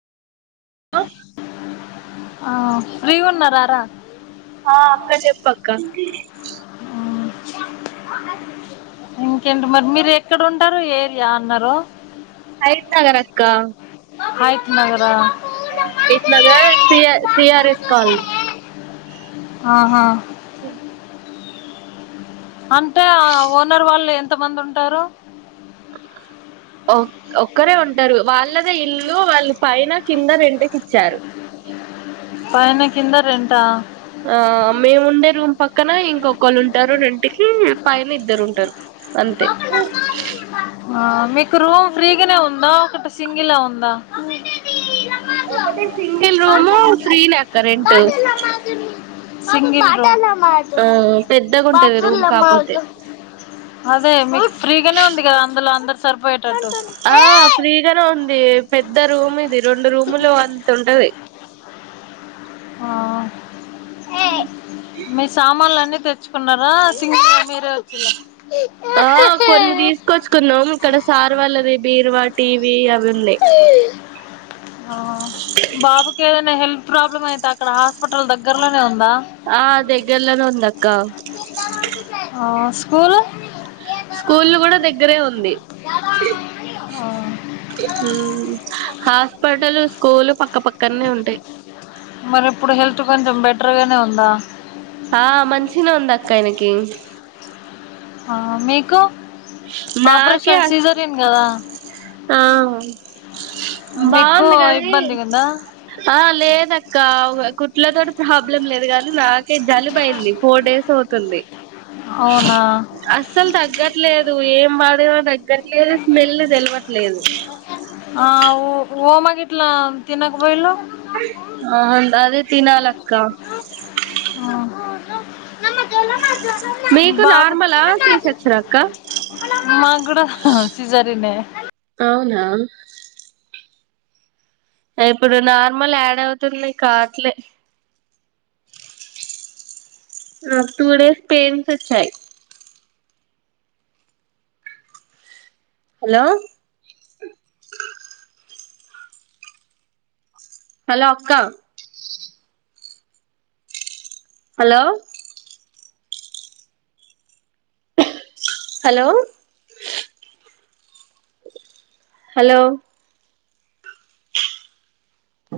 hello ఆ free ఉన్నారారా పక్క ఆ ఇంకేంటి మరి మీరు ఎక్కడ ఉంటారు ఏరియా అన్నారు కరీంనగర్ నగర అక్క హైక్ నగరం హయి నగర్ సి సిీఆర్ఎస్ కాాల్ ఆహా అంటే ఆ ఓనర్ వాళ్ళు ఎంత మంది ఉంటారు ఒక్కరే ఉంటారు వాళ్ళగా ఇల్లు వాళ్ళ పైన కింద రెంట్ ఇచ్చారు పైనన కింద రెంటా ఆ మేము ఉండే రూమ్ పక్కన ఇంకొకళ్ళు ఉంటారు రెంటికి పైన ఇద్దరు ఉంటారు అంతే ఆ మీకు రూమ్ ఫ్రీగానే ఉందా ఒకటి సింగిలా ఉందా సింగిల్ రూము ఫ్రీనే అక్క రెంట్ పాటమ్దు పాటమ్మాదు ఆ పెద్దగా ఉంటది రూమ్ పాటాల మాగ పాటలా కాపోతే మగ అదే మీకు ఫ్రీగానే ఉంది కదా అందులో అందరు సరిపో ఆ ఫ్రీగానే ఉంది పెద్ద రూమ్ ఇది రెండు రూములు అంత ఉంటది ఆ మీ సామాన్లు అన్నిీ తెచ్చుకున్నారా సి ఆ కొన్ని తీసుకొచ్చుకున్నాం ఇక్కడ సార్ వాళ్లది బీరువాటి వి అవింద ఆ బాబుకి ఏదైనా హెల్త్ ప్రాబ్లమ్ అయితే అక్కడ హాస్పిటల్ దగ్గరలో ఆ దగ్గరలోనే ఉంది అక్క హా స్కూల్ స్కూల్లు కూడా దగ్గరే ఉంది ఆ హాస్పిటల్ స్కూలు పక్క పక్కనే ఉంటాయి మరి ఇప్పుడు హెల్త్ కొంచెం బెటర్గానే ఉందా ఆ మంచి గానే అక్క ఎనకి ఆ మీకు నాకే ఆపరేషన్ అస్ సీజరిన్ కదా ఆ మీకు బాగుంది కదిీ ఇబ్బందిగా ఉందా ఆ లేద అక్క కుట్లతో ప్రాబ్లం లేదు కానీ నాకే జలుబ అయింది ఫోర్ డేస్ అవుతుంది అవునా అసలు తగ్గట్లే ఏం వాడిని తగ్గట్లేదు స్మెల్ తెలవట్లేదు ఆఊ ఓమాగిట్లా తినకపోయ లో ఆ అదే తినాలక్క మీకు బాబు నార్మలా సి సెక్షన్ అక్క మాకు కూడా సిజేరియన్ అవునా ఇప్పుడు నార్మల్ యాడ అవుతుది రావట్లే ఆ టూ డేస్ పెయింట్స్ వచ్చాయి హలో హలో అక్కా హలో హలో హలో